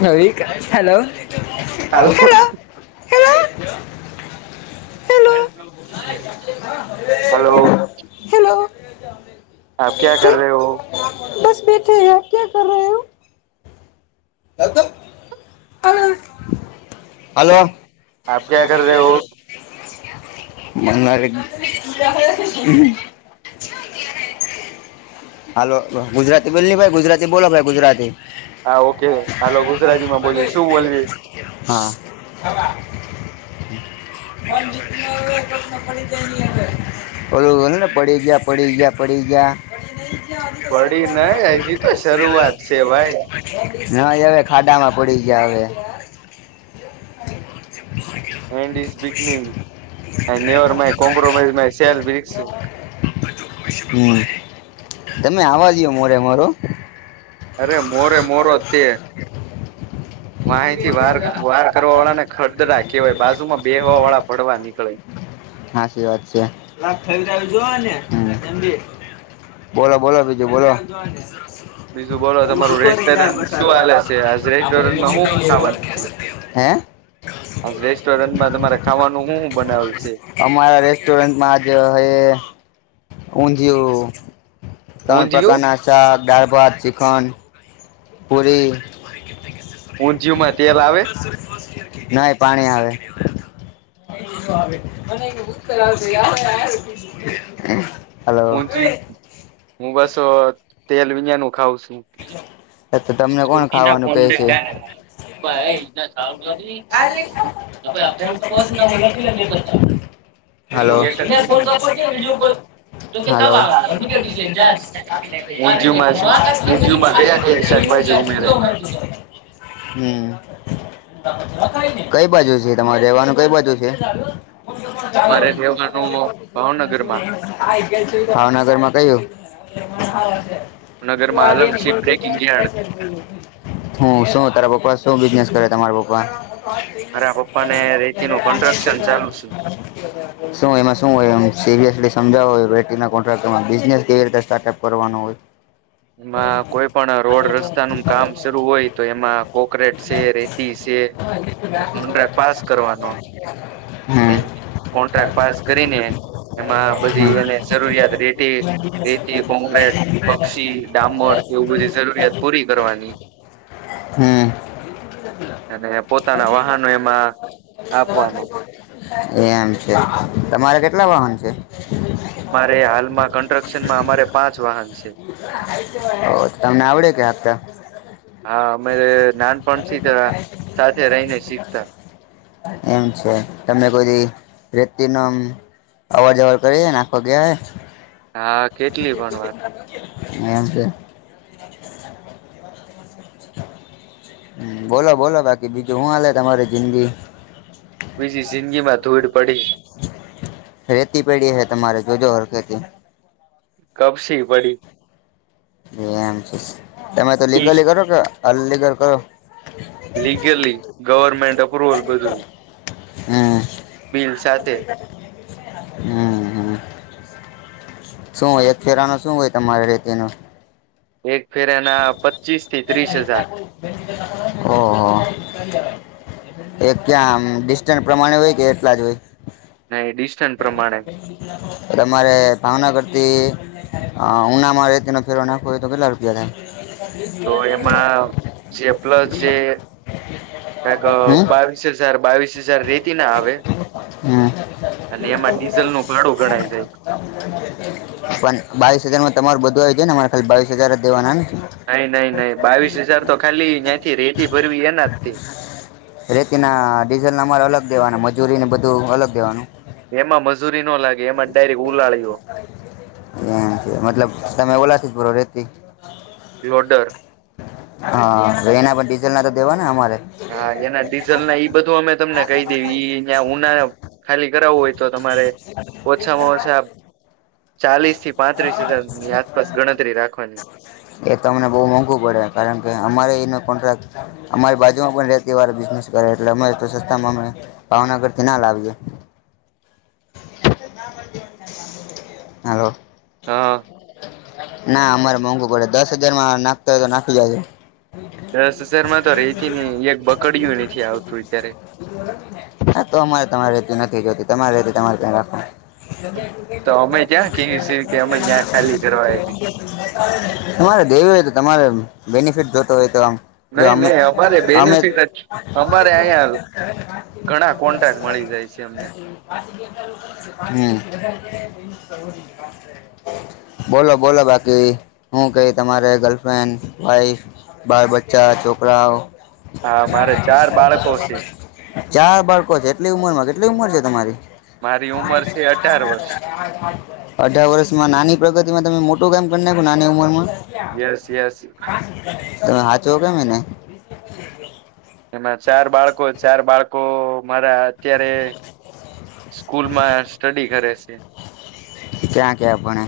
Hello hello hello hello આપ ક્યા કર રહ હો બેીઠીક હ ક્યા કર રહ હો હ હલોો બનારે હાલો ગુજરાતી બોલ ભાઈ ગુજરાતી બોલો ભાઈ ગુજરાતી હા ઓકે હાલો ગુજરાતીમાં બોલી શું બોલવી હા હ ઓલુંને પડી ગયા પડી ગયા પડી ગયા પડી નને હજી તો શરૂઆત છે ભાઈ ના હવે ખાડામાં પડી ગયા હવે and is beginning and never my compromise my સેલ્સિ હ તમે આવા જો મોરે મારો અરે મોરે મોરો તે હ વાહીથી વાર વાર કરવા વાળા ને ખડદરા કેવાય બાજુમાં બેહવા વાળા ભડવા નીકળે હા સી વાત છે જો ને હમ બોલો બોલો બીજું બોલો બીજું બોલો એું તમે દુખો નહી થાય શું બસારું હાલે છે આજ રેસ્ટોરન્ટ હે રેસ્ટોરન્ટમાં તમારે ખાવાનું શું શું બનાવેલ છે અમારા રેસ્ટોરન્ટમાંજ હ ઊંધિયું ત્રણ પ્રકારના શાક દાળ ભાત ચીખન પુરી ઊંધિયુંમાં તેલ આવે ના પાણી આવે એ આવે બૂતરા હું જ હું બસ તેલ વિજનું ખઉં છું તો તમને કોણ સુર્કીના ખાવાનું કો [inaudible] કહે છે [unintelligible] હલો ખજલ [inaudible] તો કે હલો ખવા આવેમાં [inaudible] હમ કઈ બાજુ છે તમારે રહેવાનું કઈ બાજુ છે [inaudible] રહેવાનું ભાવનગરમાં ભાવનગરમાં કયું ભાવનગરમાં ગિયાડ હું શું તારા પપાસ શું બિઝનેસ કરે તમારા પપ્પા મારા પપ્પાને રેતી ચાલુ છે શું એમાં શું હોય એનું સિરિયસલી સમજાવ હોય કોન્ટ્રાક્ટમાં બિજનેસ કેવી રીતે સ્ટાર્ટઅપ કરવાનું હોય એમાં કોઈ પણ રોડ રસ્તાનું કામ શરૂુ હોય તો એમાં કોકરેટ શેર રેતીજ છે કોન્ટ્રાક્ટ પાસ કરવાનો ન હમ કોન્ટ્રાક્ટ પાસ કરીને- એમાં બધી હમ એને જરૂરિયાત રેતી રેતી કોંક્રેટ પક્ષી ડામોર એવું બધી જરૂરિયાત પૂરી કરવાની હમ અને પોતાના વાહનો એમાં આપવાનો એમ છે તમારે કેટલા વાહન છે? અમારે હાલમાં કન્સ્ટ્રક્શનમાં અમારે પાંચ વાહન છે. ઓ તમને આવડે કે હાકતા? હા અમે નાનપણથી સાથે રહીને શીખતા. એમ છે તમે કોઈ દિ રેતી ન આમ અવર જવર કરી નાખો ગયા હોય હા કેટલી પણ વાર. મેમ છે. બોલો બોલો બાકી બીજું શું હાલે તમારી જિંદગી. બીજી જિંદગીમાં ધૂડ પડી. રેતી પડી હે તમારે જોજો હરખેથી. કબશી પડી. બેન છે. તમે તો લીગલી કરો કે અ લિગલ કરો. મેાપર ઓલ બધું હમ બિલ સાથે હમ હમ. શું હોય અફેરા ન શું હોય તમારી રેતી નુ. એક ફેર એના પ- [inaudible] ઓહ. એ ક્યાંમ ડિસ્ટન્સ પ્રમાણે હોય કે એટલા જ હોય? ને ડિસ્ટન્સ પ્રમાણે તમારે ભાવના કરતી- - હ ઉનામાં રેતીનો ફેરો નાખવો હોય તો કેટલા રૂપિયા થાય? તો એમાં જે પ્લસ જે- - કક હમ બાવીસ હજાર બાવીસ હજાર રેતી ના આવે- - હમ. એમાં ડીઝલ નું ભાડું ગણાય પણ બાવીસ હજાર માં તમારું બધું- - ને તમારે ખાલી બાવસ હજાર દેવાનાને? નઈ નઈ નઈ બાવીસ હજાર તો ખાલી ત્યાંથી રેતી ભરવી એના જ. રેતીના ડીઝલ ના અમારે અલગ દેવાનું મજૂરીને બધું અલગ દેવાનું? એમાં મજૂરી નો લાગે. એમાં ડાયરેક્ટ ઉલાળ્યો એમ છે મતલબ તમે ઓલાથી ભરો રેતી? લોડર હા એના પર ડીઝલ ના તો દેવાના અમારે? હા એના ડીઝલ ના ઈ બધું અમે તમને કહી દે ઈં ઉના ખાલી કરાવવું હોય તો. તમારે ઓછામાં ઓછા. ચાલીસ થી પાંત્રીસ હજારની આસપાસ ગણતરી રાખવાની. એ તમને બહુ મોંઘું પડે કારણ કે અમારે એનો કોન્ટ્રાક્ટ- - અમારી બાજુમાં પણ રેતી વાર બિઝનેસ કરે એટલે અમે તો સસ્તામાં અમે ભાવનગર થી ના લાવીએ. [inaudible] હાલો. હા. ના અમારે મોંઘુ પડે દસ હજાર માં નાખતા હોય તો નાખી લેજો. દસ હજારમાં તો રેતી ને એક બકડયું નથી આવતું અત્યારે. હા તો અમારે તમારે રહેતું નથી તમારે તમારે ત્યા રાખો. તો અમે ક્યાં કેવી છે કે અમે ત્યાં ખાલી કરવા આયવા. તમારે દેવી હોય તો તમારે- - બેનિફિટ જોતો હોય તો આમ. એમે ને અમારે આમે બેનિફિટ જ અમારે અહીંયા ઘણા કોન્ટ્રાક્ટ મળી જાય છે અમને હમ બોલો બોલો બાકી હું કઈ તમારે ગર્લફ્રેન્ડ ભાઈ બાળ બચ્ચા છોકરાઓ હા મારે ચાર બાળકો ચાર બાળકો છે એટલી ઉમર માં કેટલી ઉંમર છે તમારી મારી ઉંમર છે અઢાર [unintelligible] અઢાર વર્ષમાં નાની પ્રગતિ માં તમે મોટું કામ કરી નાખો નાની ઉંમર માં વર્ષ યસ યસ ત હાચો કેમને એમાં ચાર બાળકો ચાર બાળકો મારા અત્યારે સ્કૂલમાં સ્ટડી કરે છે ક્યાં કે આપણે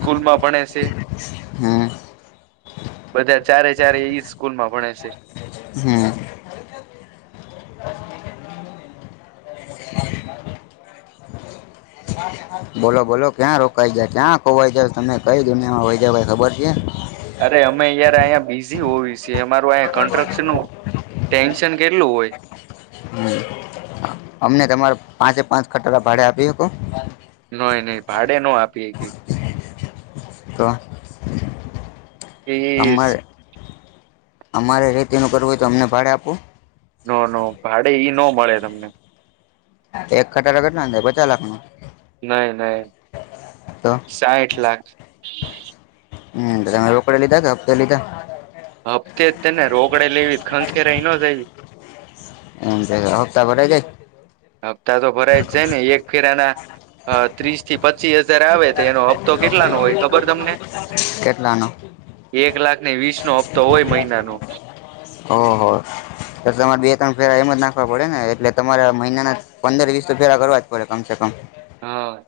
સ્કૂલ માં પણ ભણે છે હમ બધા ચારે ચારે એ સ્કૂલમાં ભણે છે હમ બોલો બોલો ક્યાં રોકાઈ જાય ક્યાં ખોવાઈ જ તમને કઈ દુનિયામાં હોય જ ભાઈ ખબર છે અરે અમે યાર અહીંયા બીઝી હોવી અમારું કન્સ્ટ્રક્શન નું ટેન્શન કેટલું હોય હમ અમને તમારે પાંચે પાંચ ખટાડા ભાડે આપી શકો નહી નહી ભાડે ન આપીએ કઈ તો એ અમારે અમારે રેતીનું કરવું હોય તો અમને ભાડે આપો ન ન ભાડે ઈ ન મળે તમને એક ખટારો કેટલાનો થાય પચાસ લાખ નો નહી નહી તો સાહીઠ લાખ હમ તમે રોકડે લીધા કે હપ્તા લીધા હપ્તે જ [unintelligible] ન જય એમ જ હપ્તા બરાઈ જાય હપ્તા તો ભરાય જ જાય ને એક ફેરાના ત્રીસ થી પચીસ હજાર આવે તો એનો હપ્તો કેટલાનો હોય ખબર તમને કેટલાનો એક લાખ ને વીસ નો હપ્તો હોય મહિનાનો ઓ હો તમારે બે ત્રણ ફેરા એમ જ નાખવા પડે ને એટલે તમારે મહિનાના પંદર વીસ તો ફેરા કરવા જ પડે કમસે કમ હા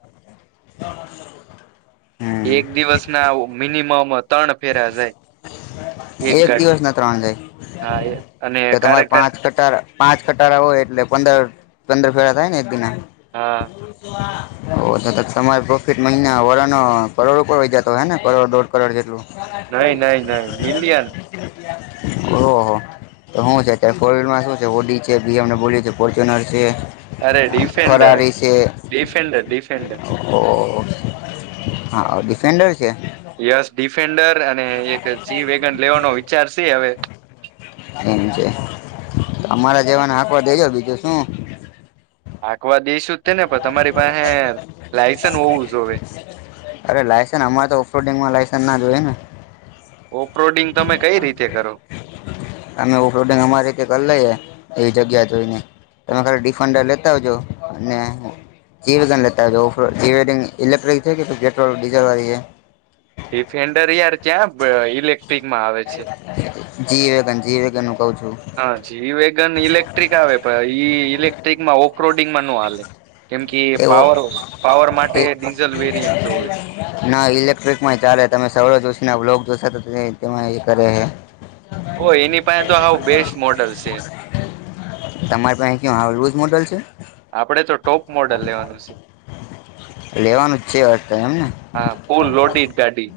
હમ એક દિવસ ના મિનિમમ ત્રણ ફેર જાય એક દિવસ ના ત્રણ જાય. હા એ તો અને તમારે પાંચ કટ પાંચ કટારા હોય એટલે પંદર પંદર ફેરતા ને એક દિ ના. હા ઓ તમારે પ્રોફિટ મહિના વરનો કરોડ ઉપર હો જતો હે ને કરોડ દોઢ કરોડ જેટલું. [unintelligible] ઓહ નહી નહી નહી મિલિયન તો હું છે ત્યારે [unintelligible] માં શું છે હોટી છે બી અમ ડબલું છે ફોર્ચ્યુનર છે. અરે ડિફેન્ડર ફરારી છે ડિફેન્ડર ડિફેન્ડર ઓ હા આવે યસ ડિફેન્ડર અને એક જી વેગન લેવાનો વિચાર છે હવે એમ છે અમારા જેવાને હાકવા દેજો બીજું શું. આકવા દઈશું તે ને પણ તમારી પાસે લાયસન હોવું જોવે. અરે લાયન્સ અમારે તો ઓફરોડિંગમાં લાસન્સ ના જોઈયએ ને. ઓફરોડિંગ તમે કઈ રીતે કરો. અમે ઓફરોડિંગ અમારી કરી લઈએ એવી જગ્યા જોઈને. તમે ખાલી ડિફેન્ડર લેતા આવજો અને જીવેન લેતા આવજો [unintelligible] ઇલેક્ટ્રિક છે કે પેટ્રોલ ડીઝલ વાળી છે. ડિફેન્ડરયાર ક્યાં ઇલેક જીવેગન જીવેગન નુ હા જ ઈ વેગન ઇલેક્ટ્રિક આવે પણ ઈ ઇલેક ટ્રીકમાં ઓવક્રોડિંગમાં નું હાલે. કેમ કે એવો પાવર પાવર માટે ડીઝલ ન ઈ ઇલેક્ટ્રિકમાં ચાલે તમે સવાળો જોશો ના બલોગ જોશો તો તેમાં એ કરે હે. ઓ એની પાસે તો આવું બેસ્ટ મોડલ છે. તમારે પાસે ક હ રોલ મોડલ છે. આપડે તો ટોપ મોડલ લેવાનું છે. લેવાનું છે અજત એમને. ફૂલ લોડીડ ગાડી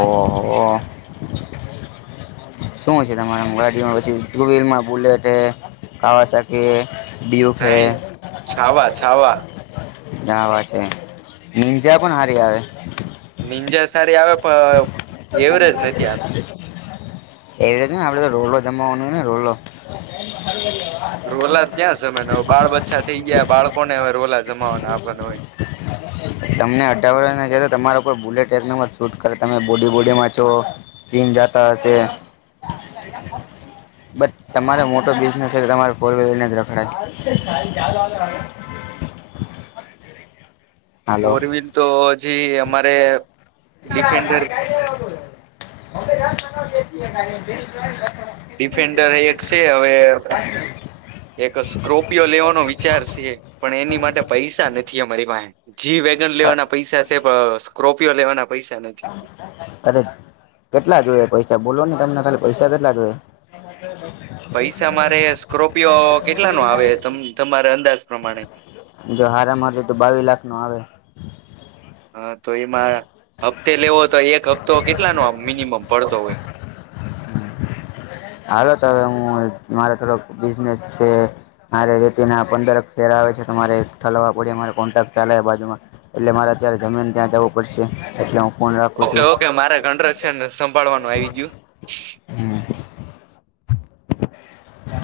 ઓ, હોહો શું છે તમારા ગાડીમાં પછી ટુ વ્હીલ માં બુલેટે ખાવા શ કે. નહી છાવા છાવા જા વા છે નિંજા પણ હારી આવે. નીરજા સારી આવે પણ એવરેજ નથી આપે. એવી રીતે આપડે તો રોડ જમવાનો ને રોડ રોલા ક્યાં જમે બાળ બચ્છા થઈ ગયા બાળકોને હવે રોલા જમાવાના આપવાનો હોય. તમને અઢાર વર્ષ જ તો તમારો કો બુલેટ ન શૂટ કરે તમે બોડી બોડી માં છો. ચીમ જાતા હશે. [unintelligible] બ તમારો મોટો બિઝનેસ છે કે તમારે ફર વલરને જ રખડાય. [unintelligible] હાલો ફોર વ્હીલ તો હજી અમારે [inaudible] ડિફેન્ડર એક છે હવે એક સ્કો્રોપિયો લેવાનો વિચાર છે પણ એની માટે પૈસા નથી અમારી પાસે જી વેગન લેવાના પૈસા છે સ્કોર્પિયો લેવાના પૈસા નથી અરે કેટલા જોઈએ પૈ [unintelligible] બોલો ને તમને ખાલી પૈસા કેટલા જોયે. પૈસા મારે સ્કોર્પિયો કેટલા ન આવે તમારા અંદાજ પ્રમાણે? જો હારા માર તો બાવી લાખ નો આવે. હા તો એમાં હપ્તે લેવો તો એક હપ્તો કેટલાનો મિનિમમ પડતો હોય. હાલો તો હ હું મારે થોડોક બિઝનેસ છે મારે રેતી ના પંદર ફે આવે છે તો તમારે ઠલવવા પડે મારે કોન્ટ્રાક્ટ ચાલે બાજુમાં એટલે મારે અત્યારે જમીન ત્યાં જવું પડશે એટલે હું ફોન રાખું ઓકે છું ઓકે મારે ઘંરે છેન સંભાળવાનું આવી ગયું હમ